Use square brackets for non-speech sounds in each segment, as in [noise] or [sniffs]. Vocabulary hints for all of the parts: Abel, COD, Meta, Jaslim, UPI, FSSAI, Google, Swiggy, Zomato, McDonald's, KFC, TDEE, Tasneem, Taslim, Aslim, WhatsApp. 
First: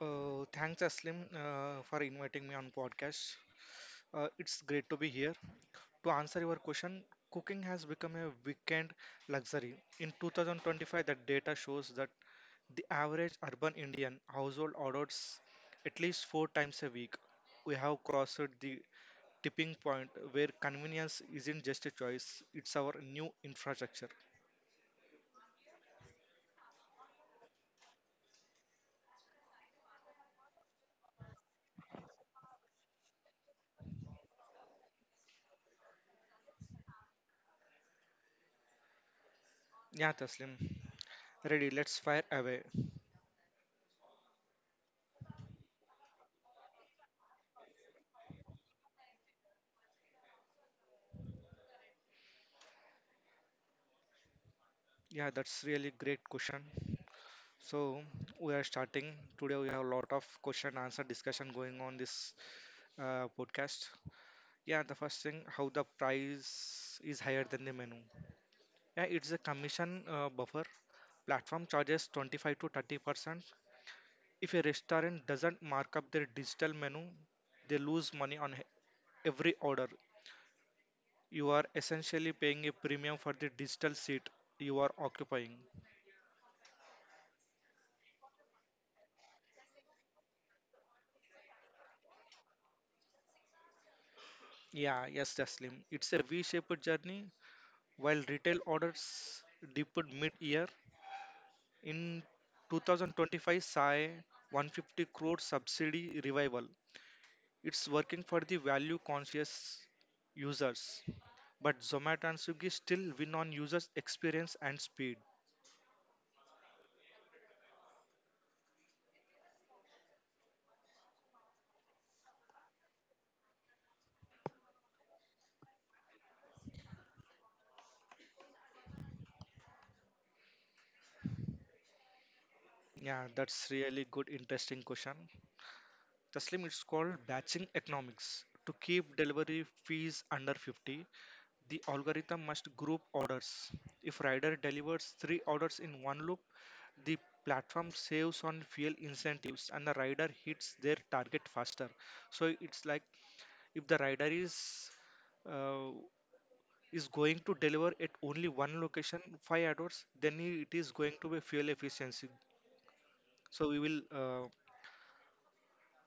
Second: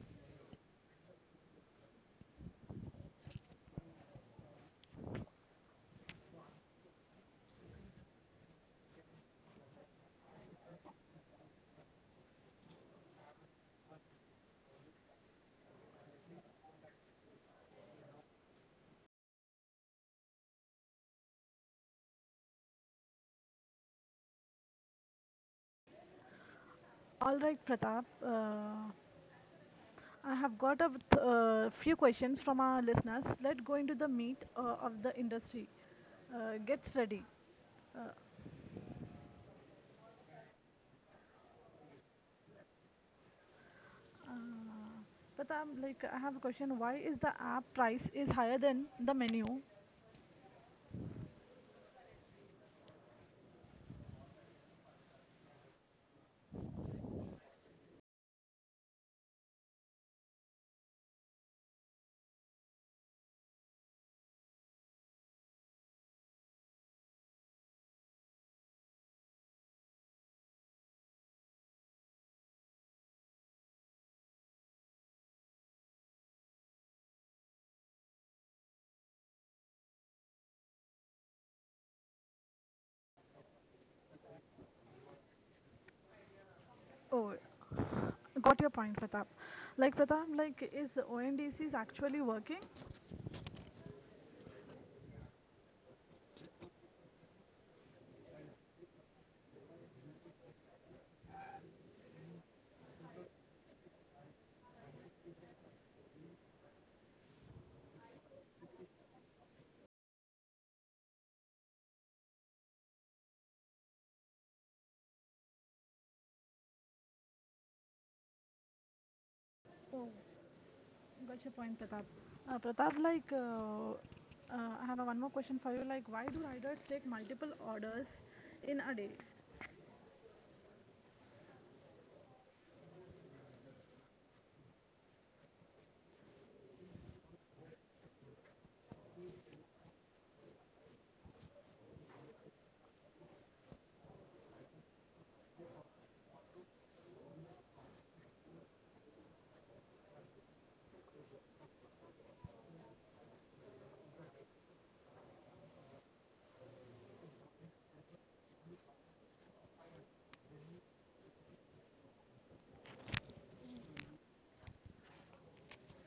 Thanks, Aslim, for inviting me on podcast. It's great to be here. To answer your question, cooking has become a weekend luxury. In 2025, the data shows that the average urban Indian household orders at least four times a week. We have crossed the tipping point where convenience isn't just a choice; it's our new infrastructure. Yeah, Taslim, ready? Let's fire away. Yeah, that's really great question. So we are starting today. We have a lot of question and answer discussion going on this podcast. Yeah, the first thing, how the price is higher than the menu. Yeah, it's a commission buffer. Platform charges 25 to 30%. If a restaurant doesn't mark up their digital menu, they lose money on every order. You are essentially paying a premium for the digital seat you are occupying. Yeah, yes, Jaslim. It's a V-shaped journey while retail orders dipped mid-year. In 2025, SAI 150 crore subsidy revival. It's working for the value-conscious users, but Zomato and Swiggy still win on users' experience and speed. Yeah, that's really good, interesting question. Taslim, it's called batching economics. To keep delivery fees under 50, the algorithm must group orders. If rider delivers three orders in one loop, the platform saves on fuel incentives and the rider hits their target faster. So it's like if the rider uh, is going to deliver at only one location 5 hours, then it is going to be fuel efficiency. So we will uh,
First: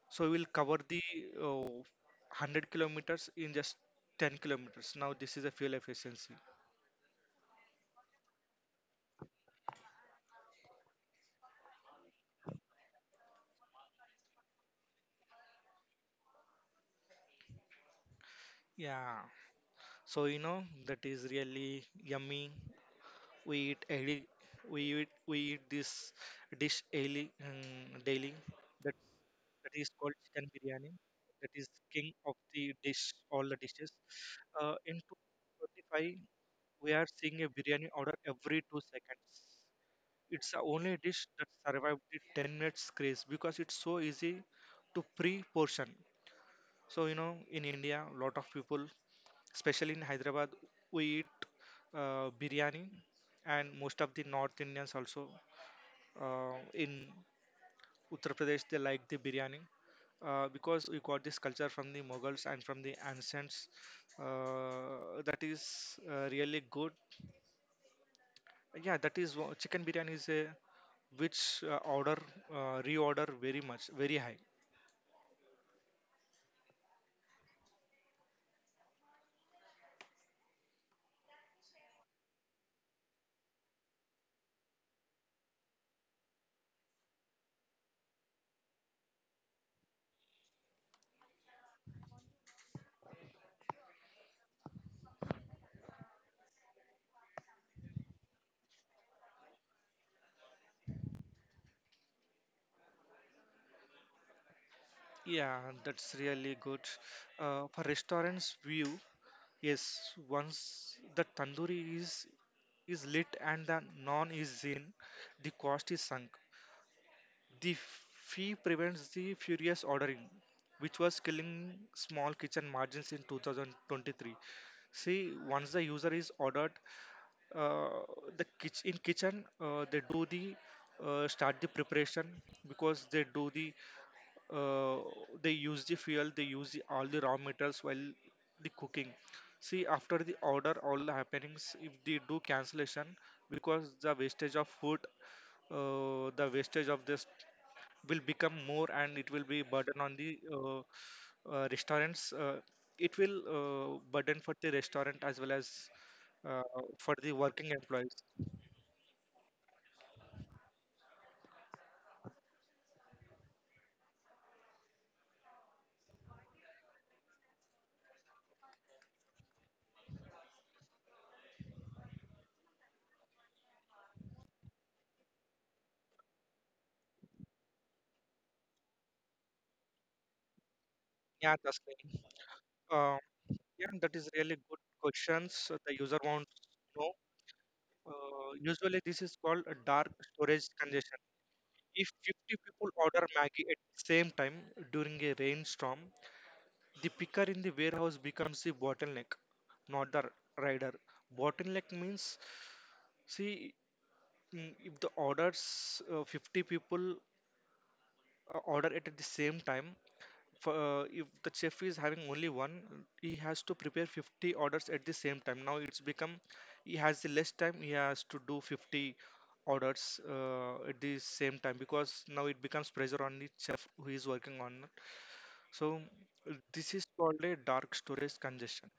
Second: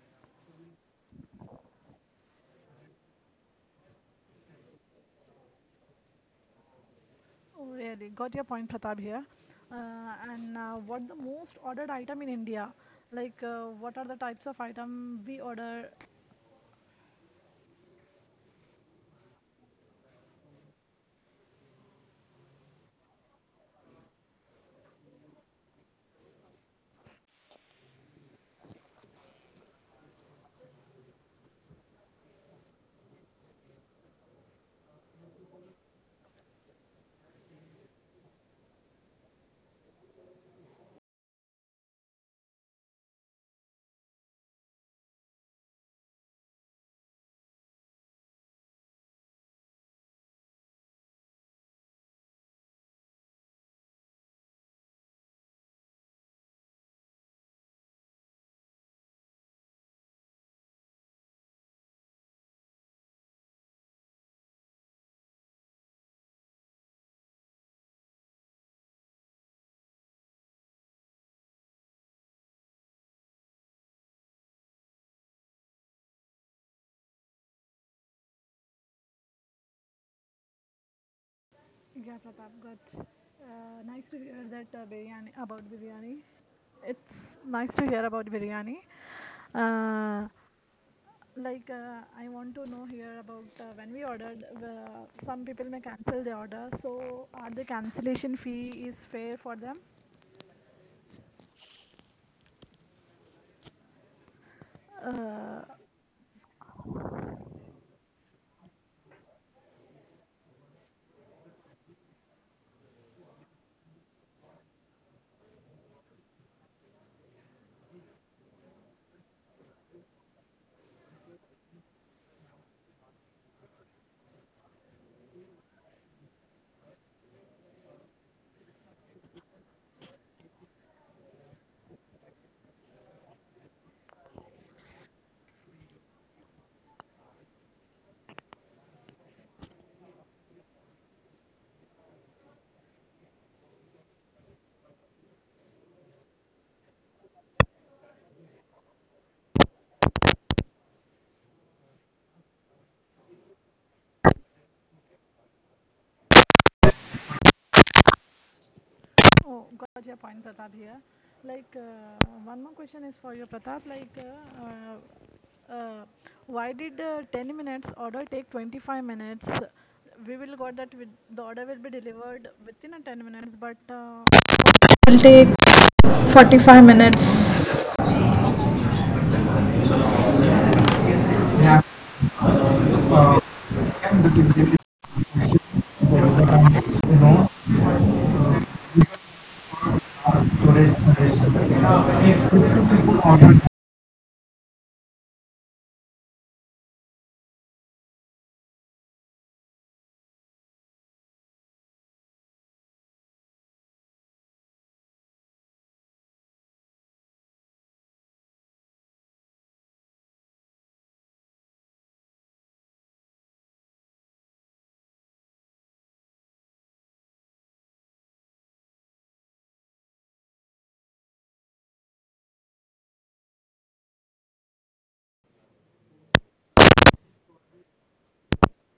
so we will cover the uh, 100 kilometers in just 10 kilometers. Now this is a fuel efficiency. Yeah. So you know that is really yummy, we eat daily, we eat this dish daily, daily, that, that is called chicken biryani. That is king of the dish, all the dishes. In 2025, we are seeing a biryani order every 2 seconds. It's the only dish that survived the 10 minutes craze because it's so easy to pre-portion. So you know, in India lot of people, especially in Hyderabad, we eat biryani, and most of the North Indians also, in Uttar Pradesh they like the biryani, because we got this culture from the Mughals and from the ancients. That is really good. Yeah, that is chicken biryani is a which order, reorder very much, very high. Yeah, that's really good. For restaurants view, yes, once the tandoori is lit and the non is in, the cost is sunk. The fee prevents the furious ordering, which was killing small kitchen margins in 2023. See, once the user is ordered, uh, the kitchen, they do the start the preparation, because they do the uh, they use the fuel, they use the all the raw materials while the cooking. See, after the order all the happenings, if they do cancellation, because the wastage of food, the wastage of this will become more and it will be burden on the restaurants. It will burden for the restaurant as well as uh, for the working employees. Yeah, That Tasneem. Um yeah, that is is really good related questions that the user wants to know. Usually this is called a dark storage to storage congestion. solution. If 50 people This order is maggie order at the same time during a rainstorm, the picker in the warehouse becomes the bottleneck, not the rider. Bottleneck means, see, if the orders, 50 people order it at the same time, for, if the chef is having only one, he has to prepare 50 orders at the same time. Now it's become he has the less time, he has to do 50 orders at the same time because now it becomes pressure on the chef who is working on it. So this is called a dark storage congestion.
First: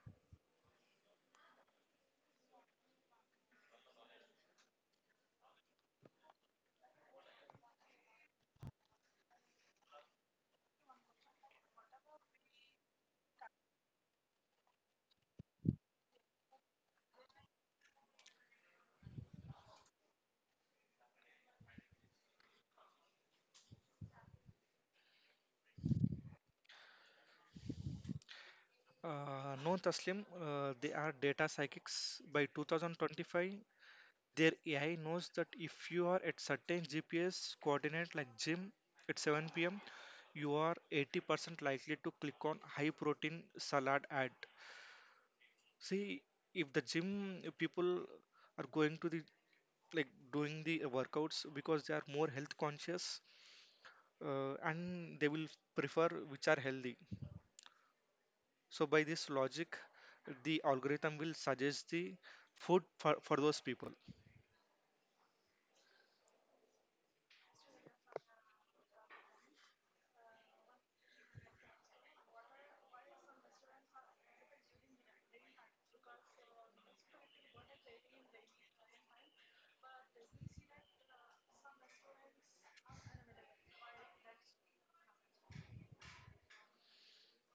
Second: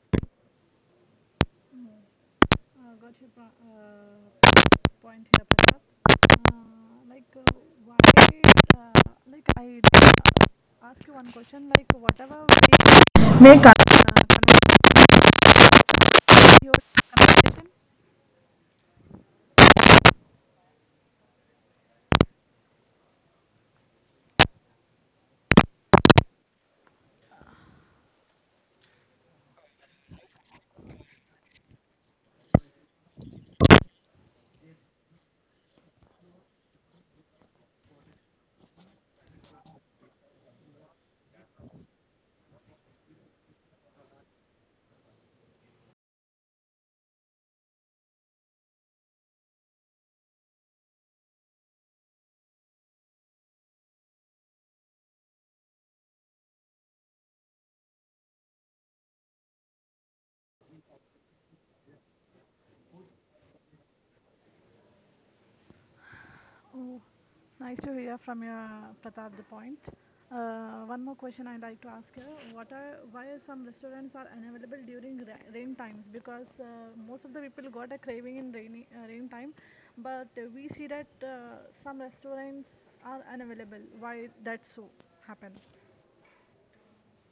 No, Taslim, they are data psychics. By 2025, their AI knows that if you are at certain GPS coordinate like gym at 7 p.m., you are 80% likely to click on high protein salad ad. See, if the gym people are going to the like doing the workouts because they are more health conscious, and they will prefer which are healthy. So by this logic, the algorithm will suggest the food for those people.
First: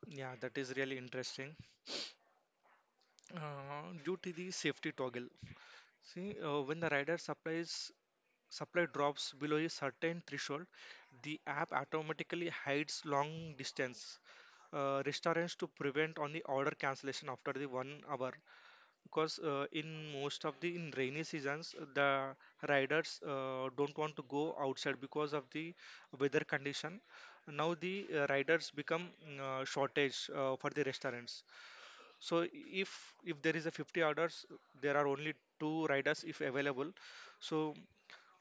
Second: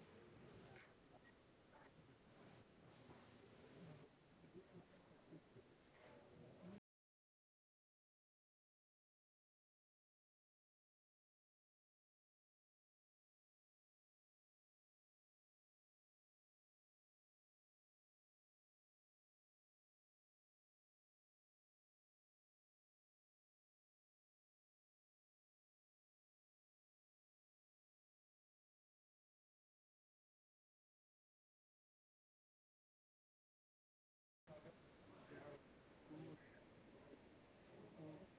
Yeah, that is really interesting. Due to the safety toggle. See, when the rider supplies supply drops below a certain threshold, the app automatically hides long distance restaurants to prevent on the order cancellation after the 1 hour. Because in most of the in rainy seasons, the riders don't want to go outside because of the weather condition. Now the riders become shortage for the restaurants. So if there is a 50 orders, there are only two riders if available, so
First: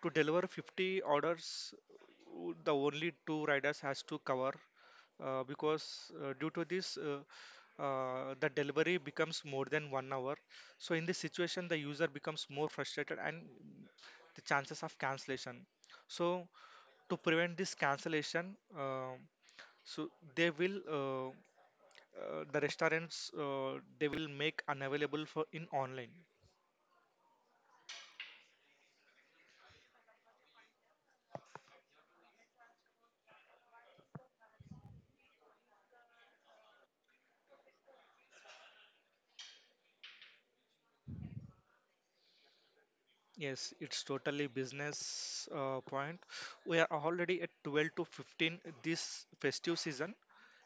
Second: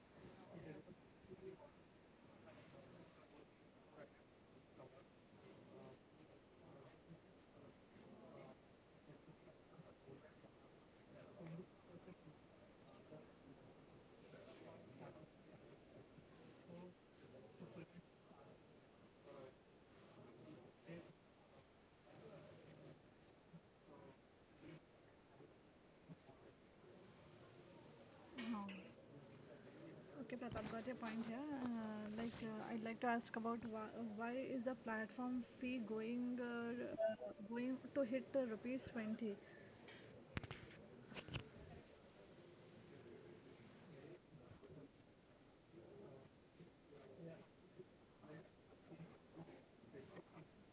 to deliver 50 orders the only two riders has to cover, because due to this the delivery becomes more than 1 hour. So in this situation the user becomes more frustrated and the chances of cancellation. So to prevent this cancellation, so they will uh, the restaurants, they will make unavailable for in online. Yes, it's totally business point. We are already at 12 to 15. This festive season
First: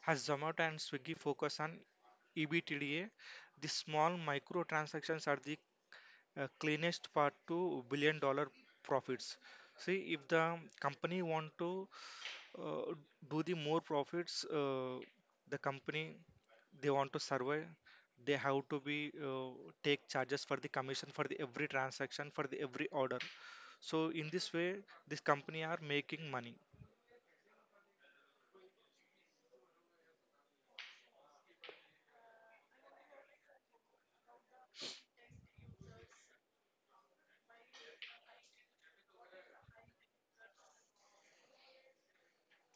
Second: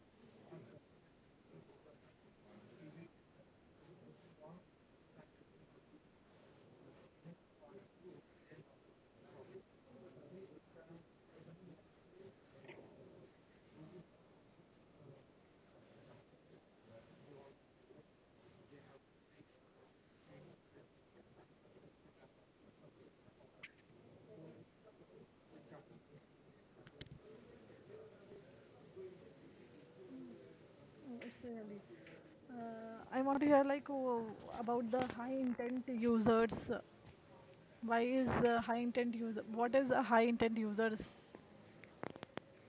has Zomato and Swiggy focus on ebtda. The small micro transactions are the cleanest part to billion dollar profits. See, if the company want to uh, do the more profits, the company, they want to survive, they have to be take charges for the commission, for the every transaction, for the every order. So in this way this company are making money.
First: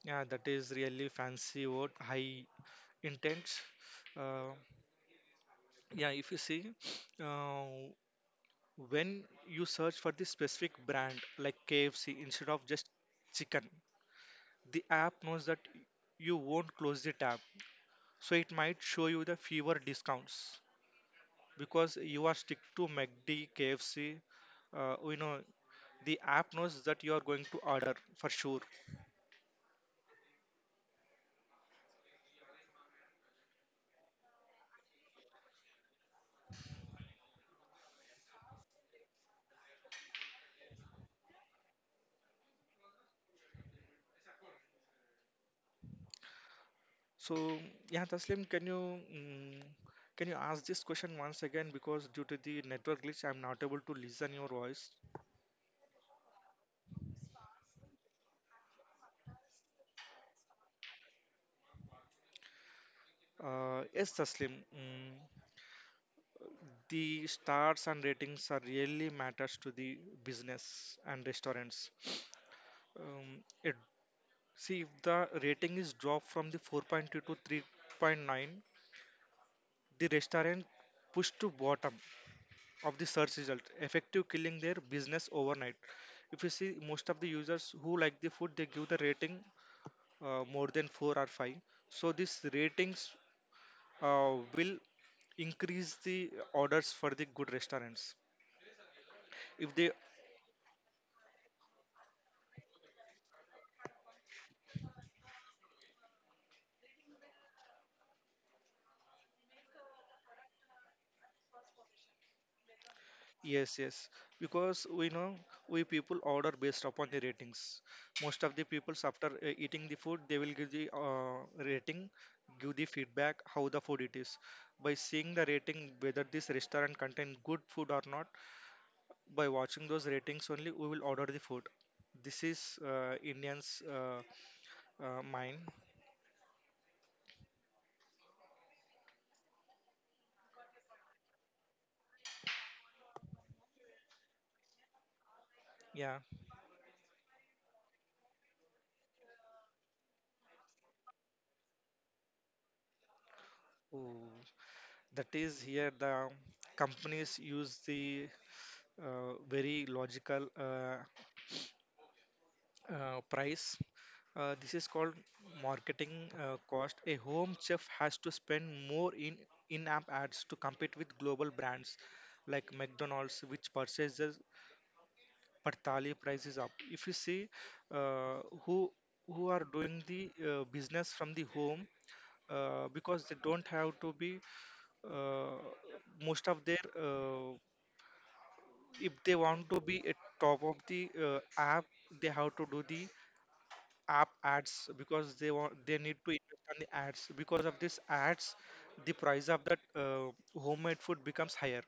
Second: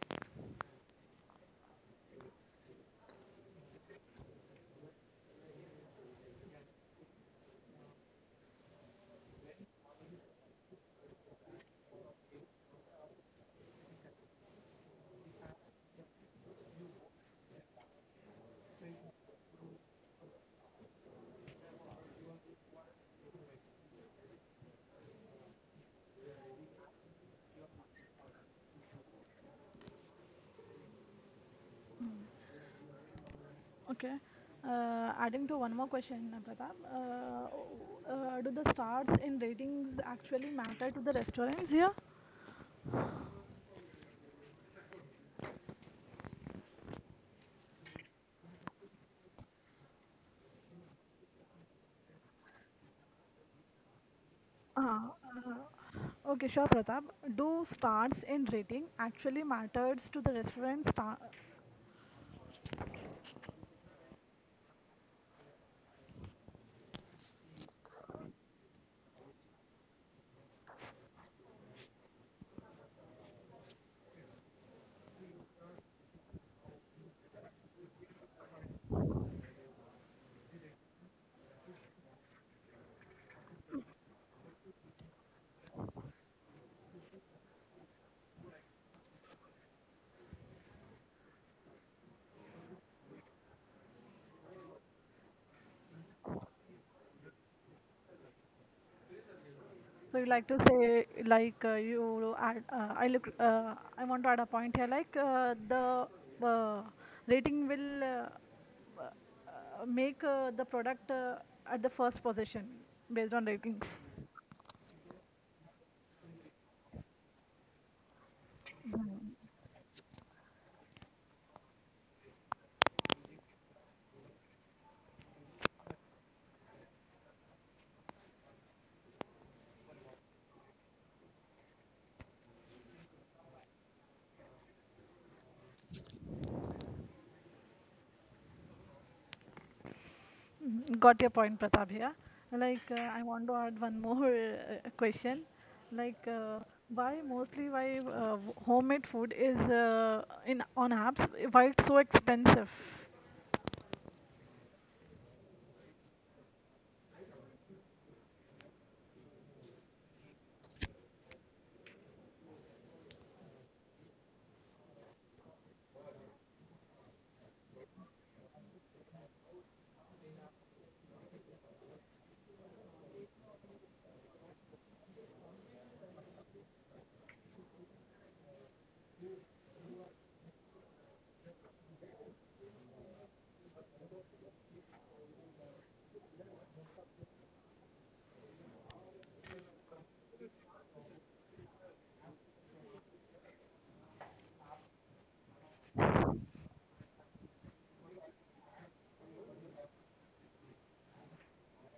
Yeah, that is really fancy word, high intense. uh, yeah, if you see, uh, when you search for the specific brand like KFC instead of just chicken, the app knows that you won't close the tab. So it might show you the fewer discounts because you are stick to McD, KFC. You know, the app knows that you are going to order for sure. So yeah, Taslim, can you can you ask this question once again because due to the network glitch, I'm not able to listen your voice. Yes, Taslim, the stars and ratings are really matters to the business and restaurants. Um, a See, if the rating is dropped from the 4.2 to 3.9, the restaurant pushed to bottom of the search result, effective killing their business overnight. If you see, most of the users who like the food, they give the rating more than 4 or 5. So these ratings will increase the orders for the good restaurants. If they Yes, yes. Because we know we people order based upon the ratings. Most of the peoples after eating the food, they will give the rating, give the feedback how the food it is. By seeing the rating whether this restaurant contain good food or not, by watching those ratings only we will order the food. This is Indians' mind. Yeah. Ooh. That is here the companies use the very logical price. This is called marketing cost. A home chef has to spend more in in-app ads to compete with global brands like McDonald's, which purchases per thali prices up. If you see, uh, who who are doing the business from the home, because they don't have to be, uh, most of their if they want to be at top of the app, they have to do the app ads, because they want, they need to invest on the ads. Because of these ads the price of that homemade food becomes higher.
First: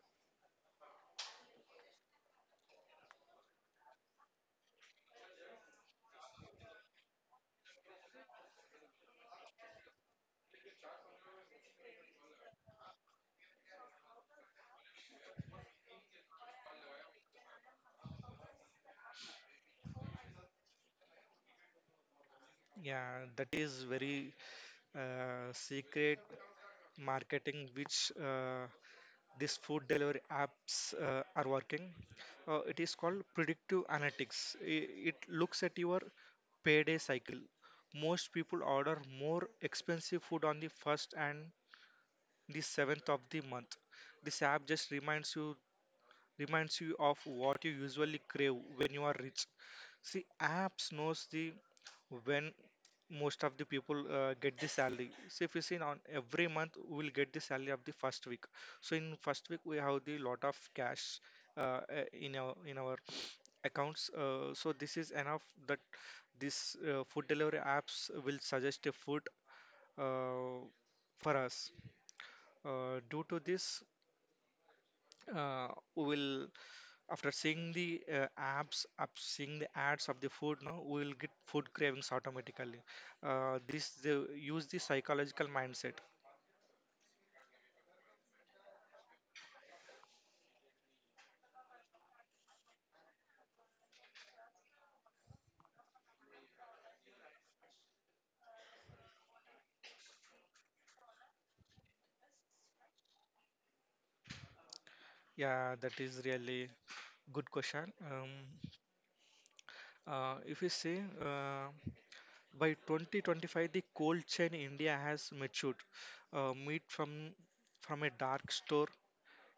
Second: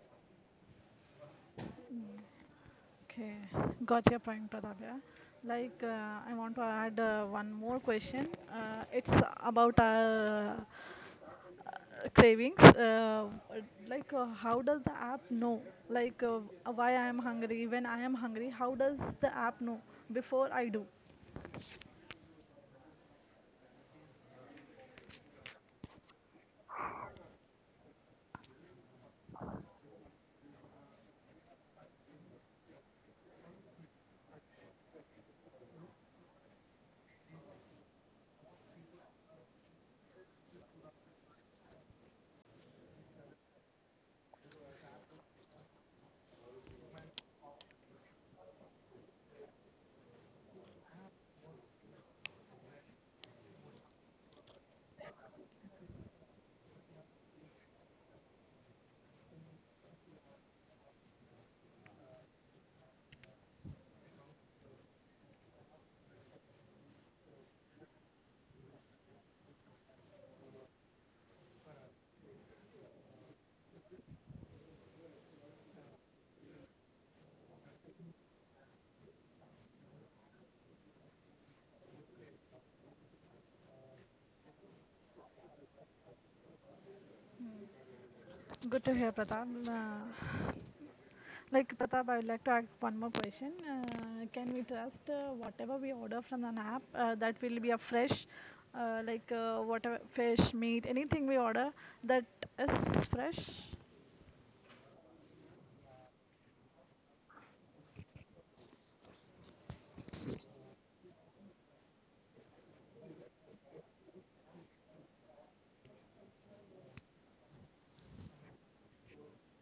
Yeah, that is very secret marketing which these food delivery apps are working. It is called predictive analytics. It looks at your payday cycle. Most people order more expensive food on the first and the 7th of the month. This app just reminds you of what you usually crave when you are rich. See, apps knows the when most of the people get the salary. See, if you see on every month we will get the salary of the first week. So in first week we have the lot of cash uh, uh, in our accounts. So this is enough that this food delivery apps will suggest a food uh, for us. Due to this, uh, we will after seeing the apps up seeing the ads of the food no we will get food cravings automatically. This they use the psychological mindset. Yeah, that is really good question. If you say, by 2025 the cold chain india has matured. Meat from a dark store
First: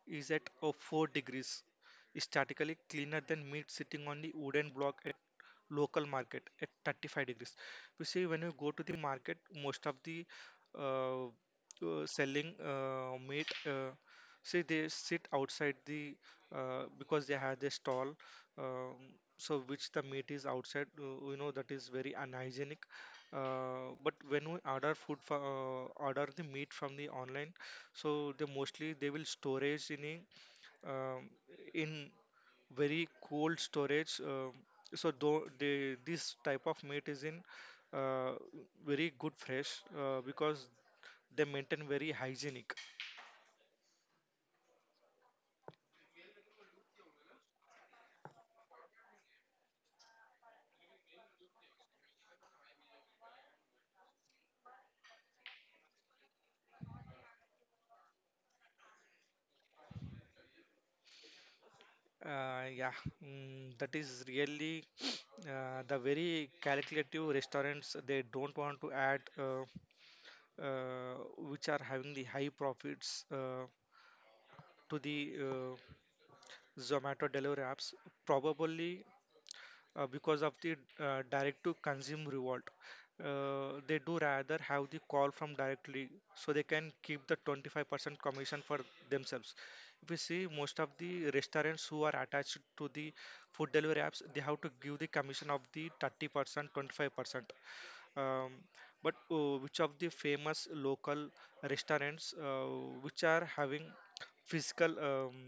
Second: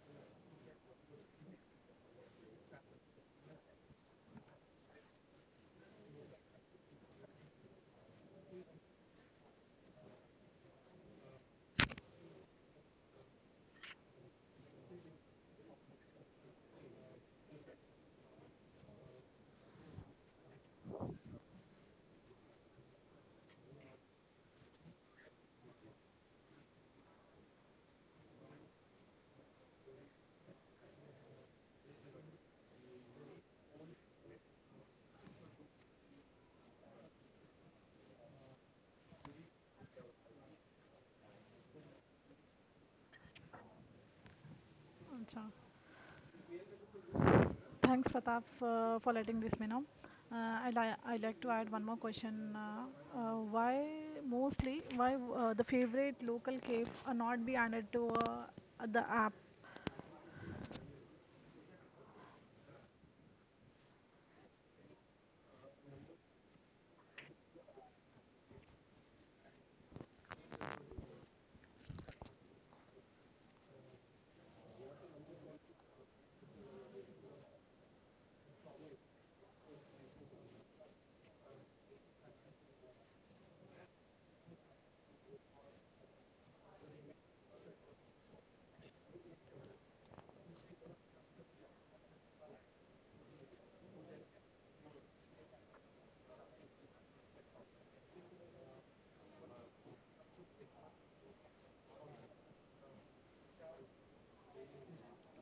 is at a 4 degrees, statically cleaner than meat sitting on the wooden block at local market at 35 degrees. You see, when you go to the market, most of the uh, uh, selling meat, see, they sit outside the because they have their stall. Um, so which the meat is outside, that is very unhygienic. But when we order food from, order the meat from the online, so they mostly they will storage in a in very cold storage. So though they, this type of meat is in uh, very good fresh because they maintain very hygienic. Yeah, that is really [sniffs] the very calculative restaurants. They don't want to add. Uh, which are having the high profits to the Zomato delivery apps, probably because of the direct to consume reward. They do rather have the call from directly, so they can keep the 25% commission for themselves. If you see most of the restaurants who are attached to the food delivery apps, they have to give the commission of the 30%, 25%. Um, but which of the famous local restaurants, which are having physical um,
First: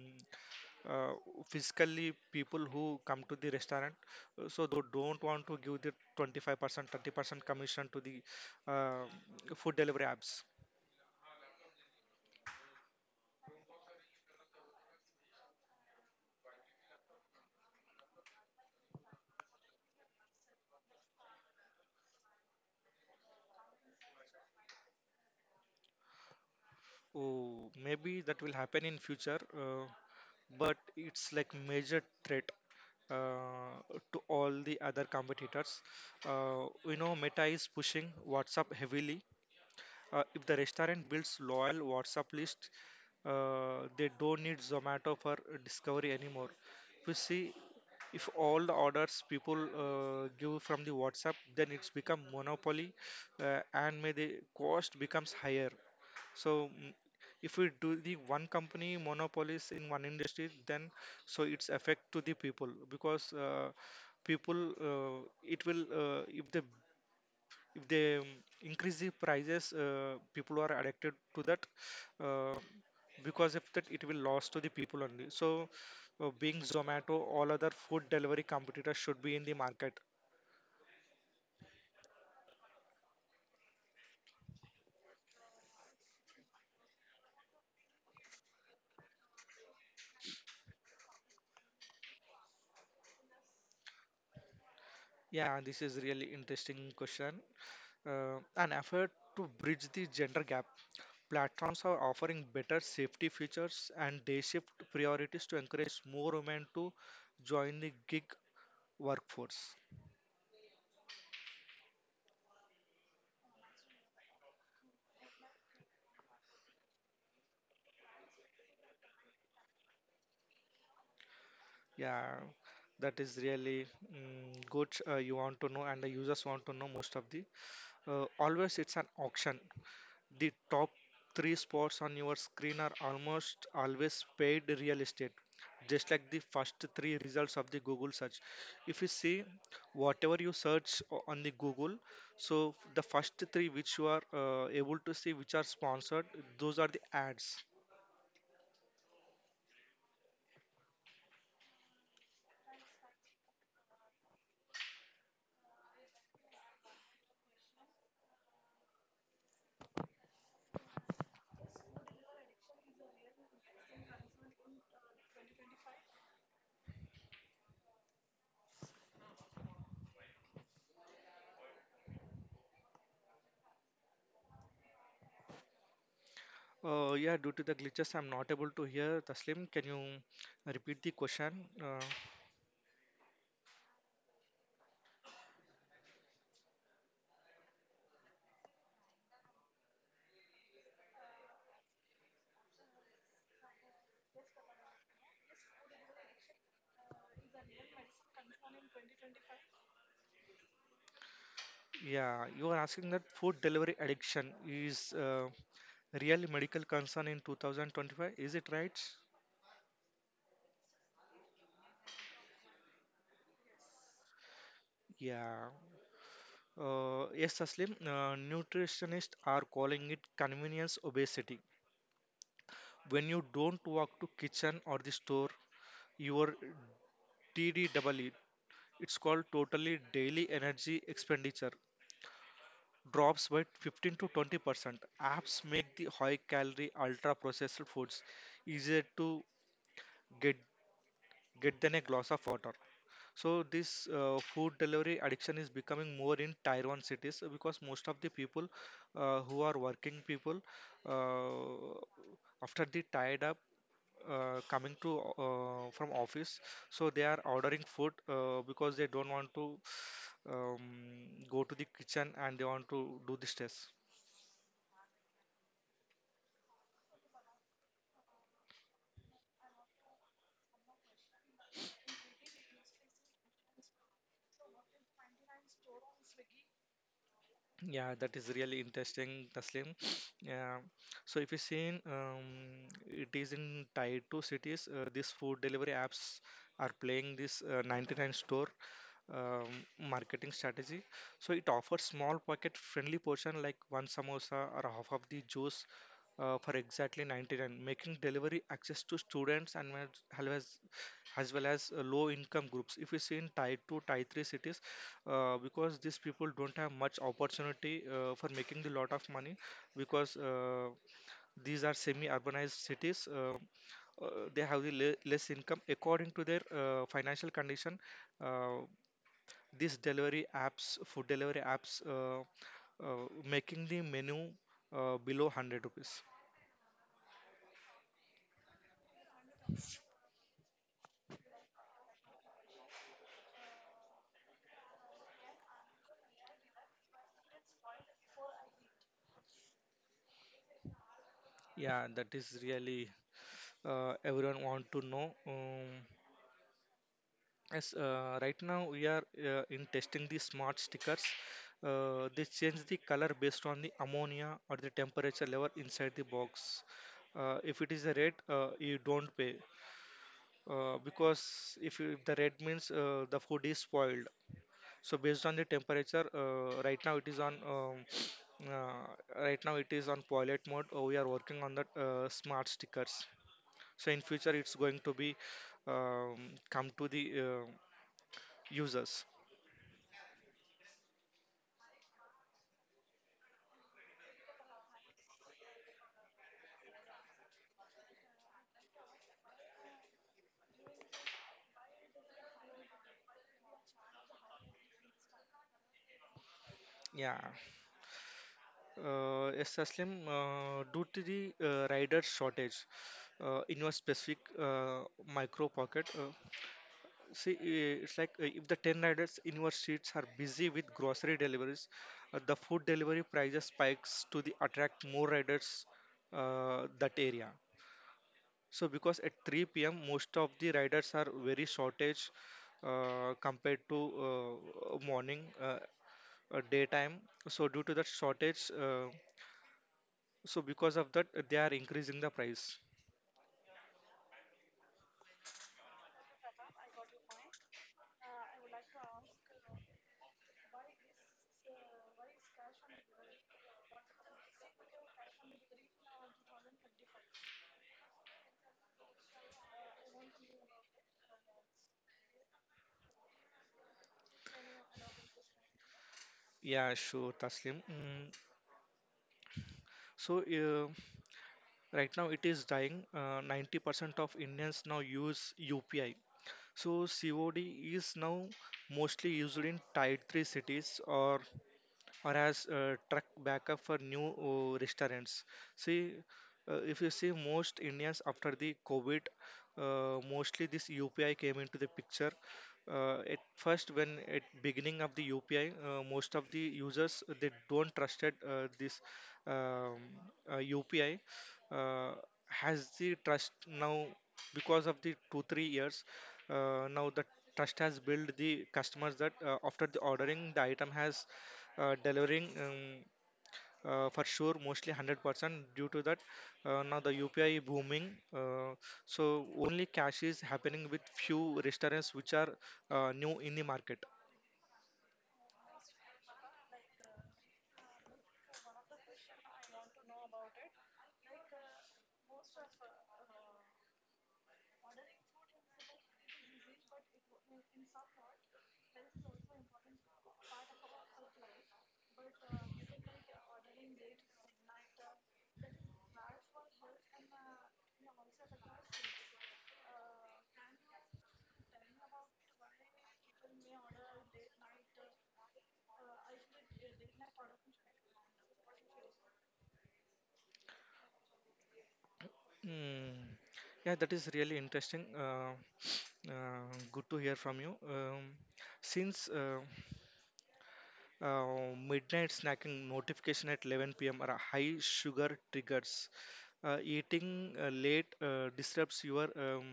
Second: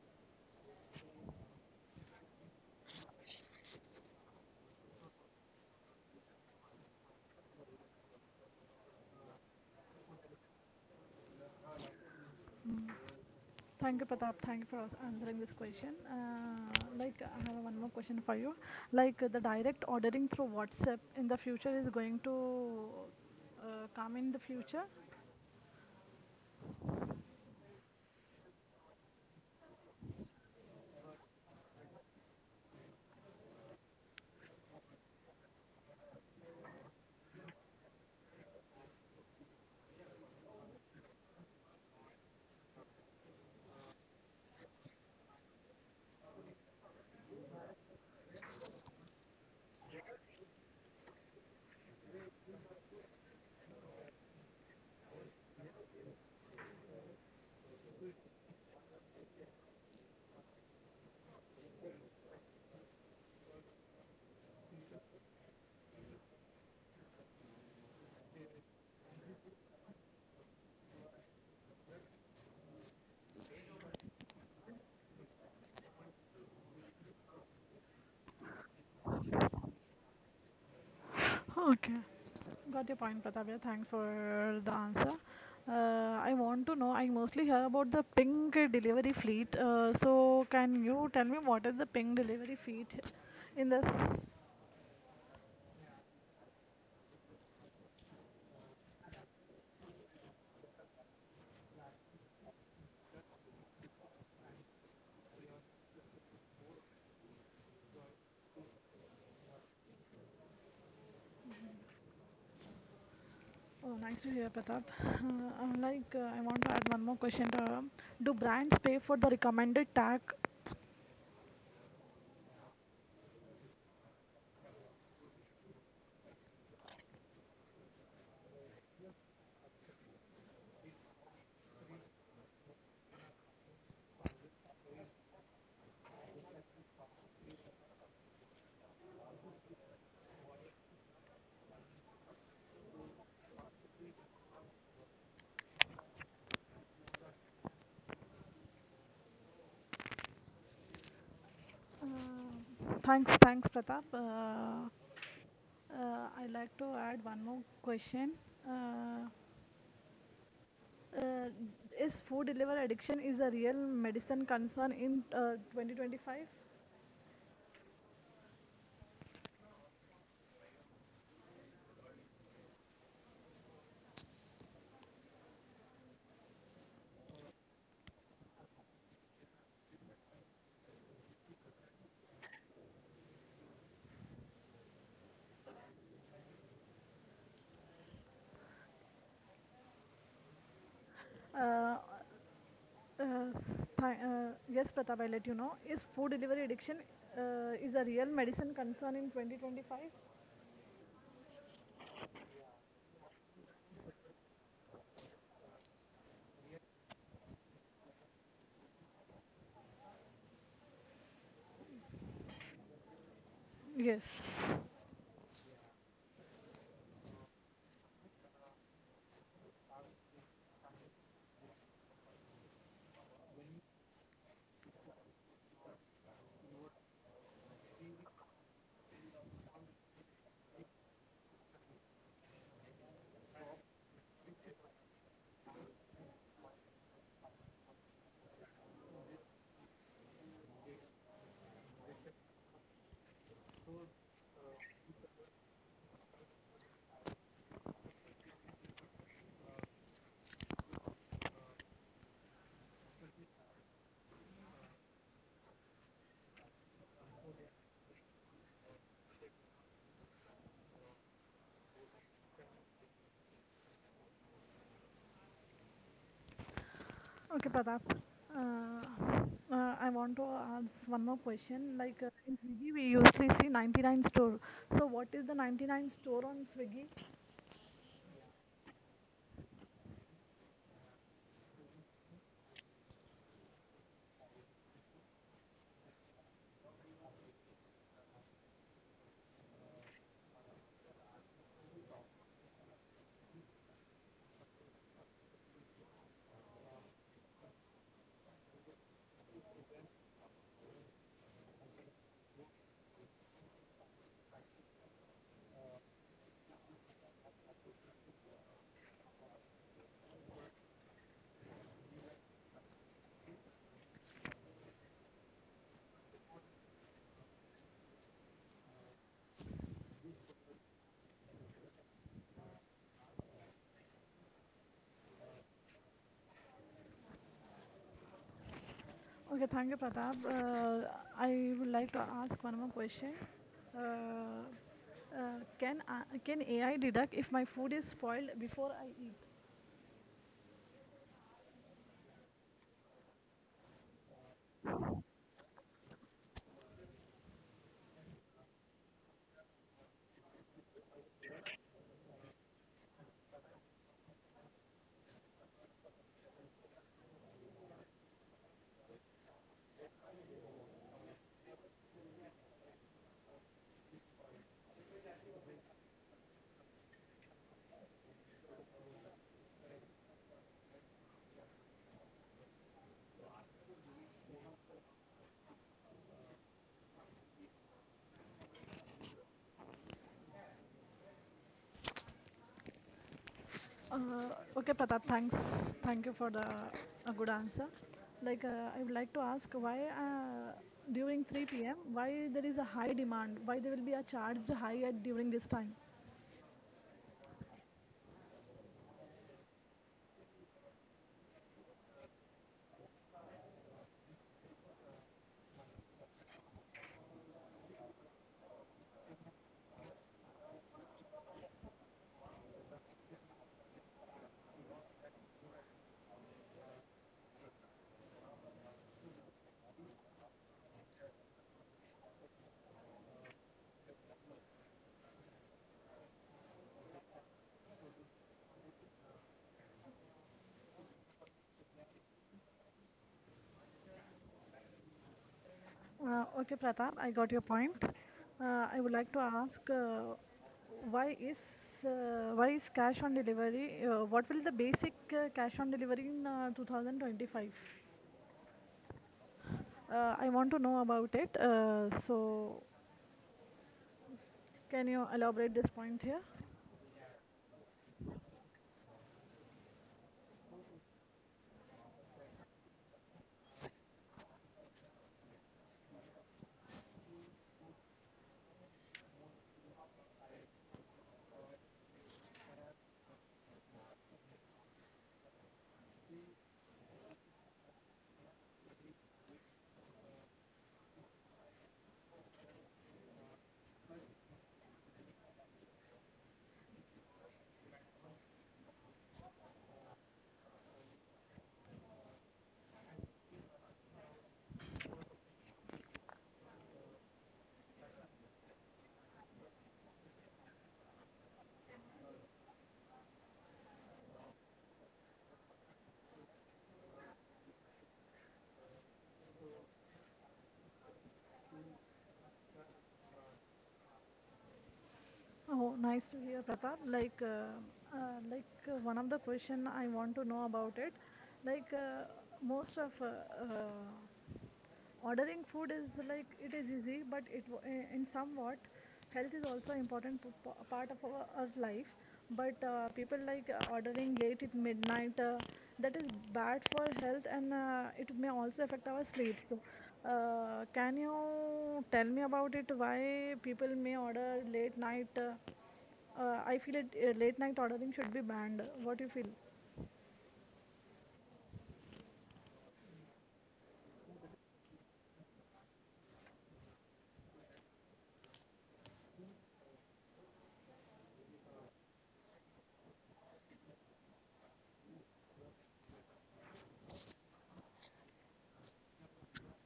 uh, physically people who come to the restaurant, so they don't want to give the 25% 30% commission to the uh, food delivery apps. Oh, maybe that will happen in future, but it's like major threat uh, to all the other competitors. We know Meta is pushing WhatsApp heavily. If the restaurant builds loyal WhatsApp list, they don't need Zomato for discovery anymore. We see if all the orders people give from the WhatsApp, then it's become monopoly, and may the cost becomes higher. So if we do the one company monopolies in one industry, then so it's affect to the people, because people, it will, if they increase the prices, people are addicted to that, uh, because if that it will loss to the people only. So being zomato, all other food delivery competitors should be in the market. Yeah, this is really interesting question. An effort to bridge the gender gap, platforms are offering better safety features and day shift priorities to encourage more women to join the gig workforce. Yeah, that is really good. You want to know, and the users want to know most of the. Always, it's an auction. The top three spots on your screen are almost always paid real estate, just like the first three results of the Google search. If you see whatever you search on the Google, so the first three which you are able to see, which are sponsored, those are the ads. Yeah, due to the glitches, I'm not able to hear. Taslim, can you repeat the question? Yeah, you are asking that food delivery addiction is real medical concern in 2025. Is it right? Yeah. Yes, Taslim. Nutritionists are calling it convenience obesity. When you don't walk to kitchen or the store, your TDEE, it's called totally daily energy expenditure, drops by 15 to 20%. Apps make the high calorie, ultra processed foods easier to get, get than a glass of water. So this food delivery addiction is becoming more in tier 1 cities, because most of the people, who are working people, uh, after they tied up, coming to, from office, so they are ordering food, because they don't want to um, go to the kitchen and they want to do the stress. Yeah, that is really interesting, Taslim. [sniffs] Yeah. So if you seen, it is in tied to cities. These food delivery apps are playing this 99 store um, marketing strategy. So it offers small pocket friendly portion like one samosa or half of the juice, for exactly 99, making delivery access to students and as well as low income groups. If you see in tier 2, tier 3 cities, because these people don't have much opportunity for making the lot of money, because these are semi urbanized cities. Uh, they have the less income according to their financial condition. Uh, these delivery apps, food delivery apps, making the menu below 100 rupees. Yeah, that is really, everyone want to know. Yes, right now we are in testing the smart stickers. They change the color based on the ammonia or the temperature level inside the box. If it is a red, you don't pay. Because if, you, if the red means the food is spoiled. So based on the temperature, right now it is on [sniffs] uh, right now it is on pilot mode. We are working on the smart stickers. So in future it's going to be come to the users. Yeah. Yes, Aslim, due to the rider shortage in your specific micro pocket. See, it's like if the 10 riders in your streets are busy with grocery deliveries, the food delivery prices spikes to the attract more riders that area. So because at 3 p.m. most of the riders are very shortage, compared to morning, daytime. So due to that shortage, so because of that they are increasing the price. Yeah, sure, Taslim. Mm. So right now, it is dying. 90% of Indians now use UPI. So, COD is now mostly used in tier 3 cities, or as truck backup for new restaurants. See, if you see most Indians after the COVID, mostly this UPI came into the picture. At first, when at beginning of the UPI, most of the users they don't trusted this um, UPI. Uh, has the trust now because of the 2-3 years? Now the trust has built the customers that, after the ordering the item has delivering, for sure mostly 100%, due to that now the upi booming. uh, so only cash is happening with few restaurants which are new in the market. Hmm. Yeah, that is really interesting. [sniffs] Good to hear from you. Since midnight snacking notification at 11 p.m. or high sugar triggers. Eating late disrupts your um,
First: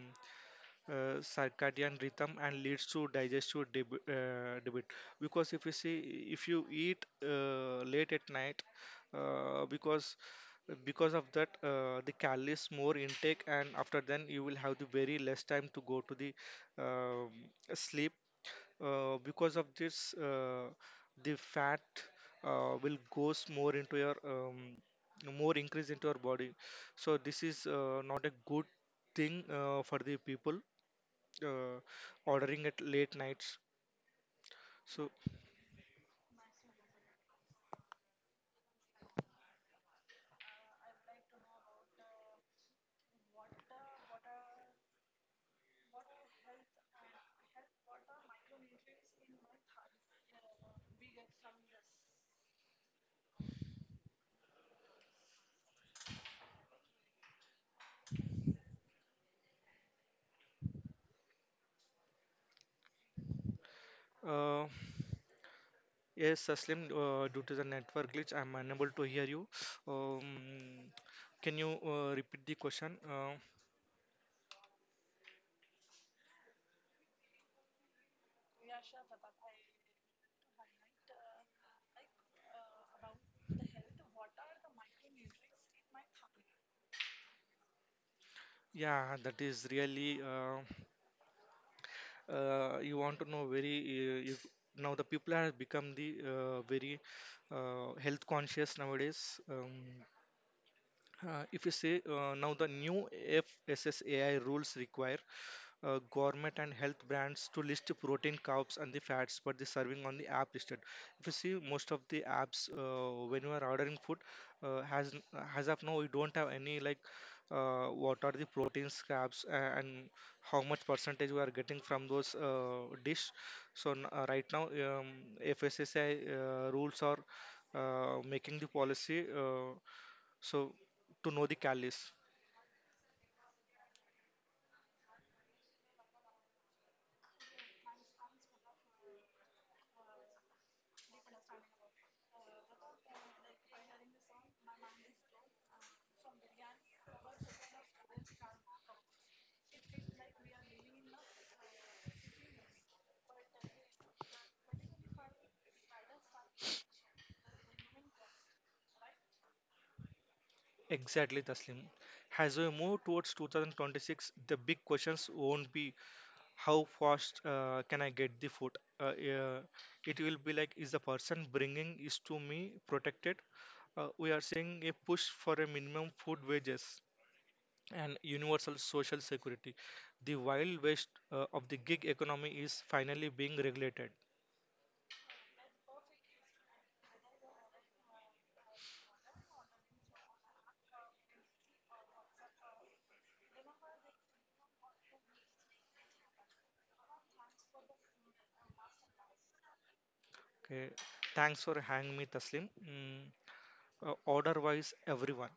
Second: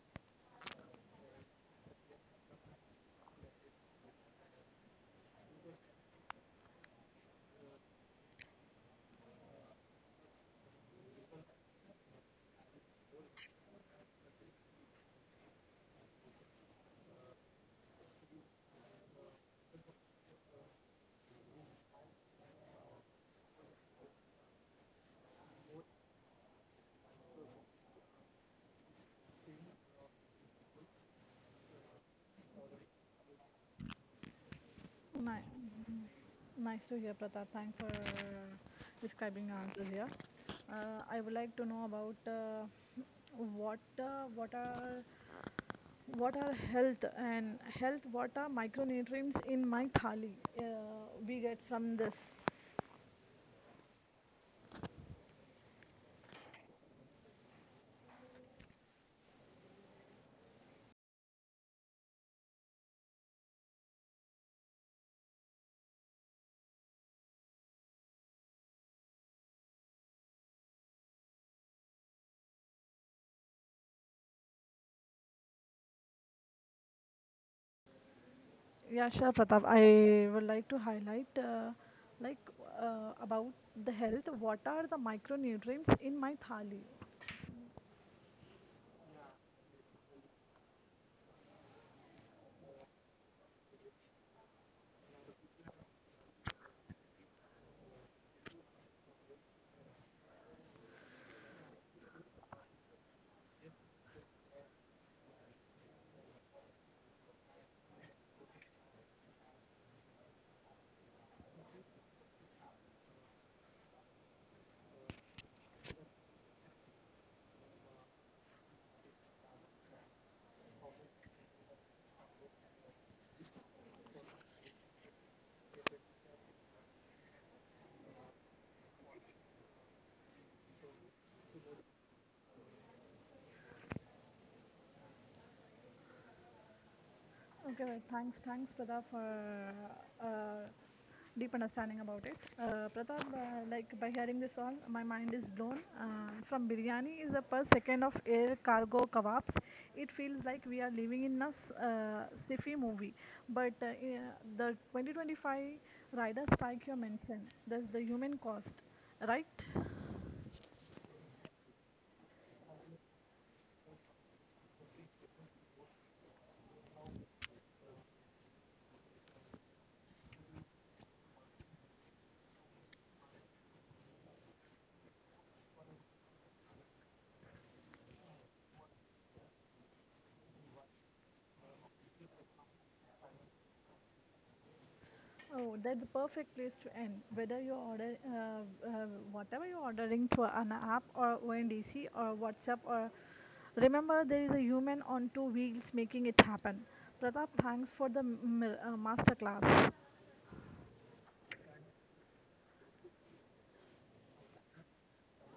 uh, circadian rhythm and leads to digestive debit, because if you see if you eat late at night, uh, because because of that the calories more intake and after then you will have the very less time to go to the um sleep. Because of this the fat will goes more into your, more increase into your body. So this is not a good thing for the people uh, ordering at late nights. So, uh, yes aslim, due to the network glitch I'm unable to hear you. um, can you repeat the question? Yeah, that is really, you want to know very, now the people have become the very health conscious nowadays. If you say, now the new FSSAI rules require gourmet and health brands to list protein, carbs, and the fats, but the serving on the app listed. If you see most of the apps, when you are ordering food, uh, has has of now we don't have any like, what are the proteins, carbs, and how much percentage we are getting from those dish. So right now FSSAI rules are making the policy. So, to know the catalyst, exactly Taslim. As we move towards 2026, the big questions won't be how fast can I get the food. Uh, uh, it will be like, is the person bringing is to me protected? We are seeing a push for a minimum food wages and universal social security. The wild west of the gig economy is finally being regulated. Okay, thanks for hanging me, Taslim. Order wise, everyone.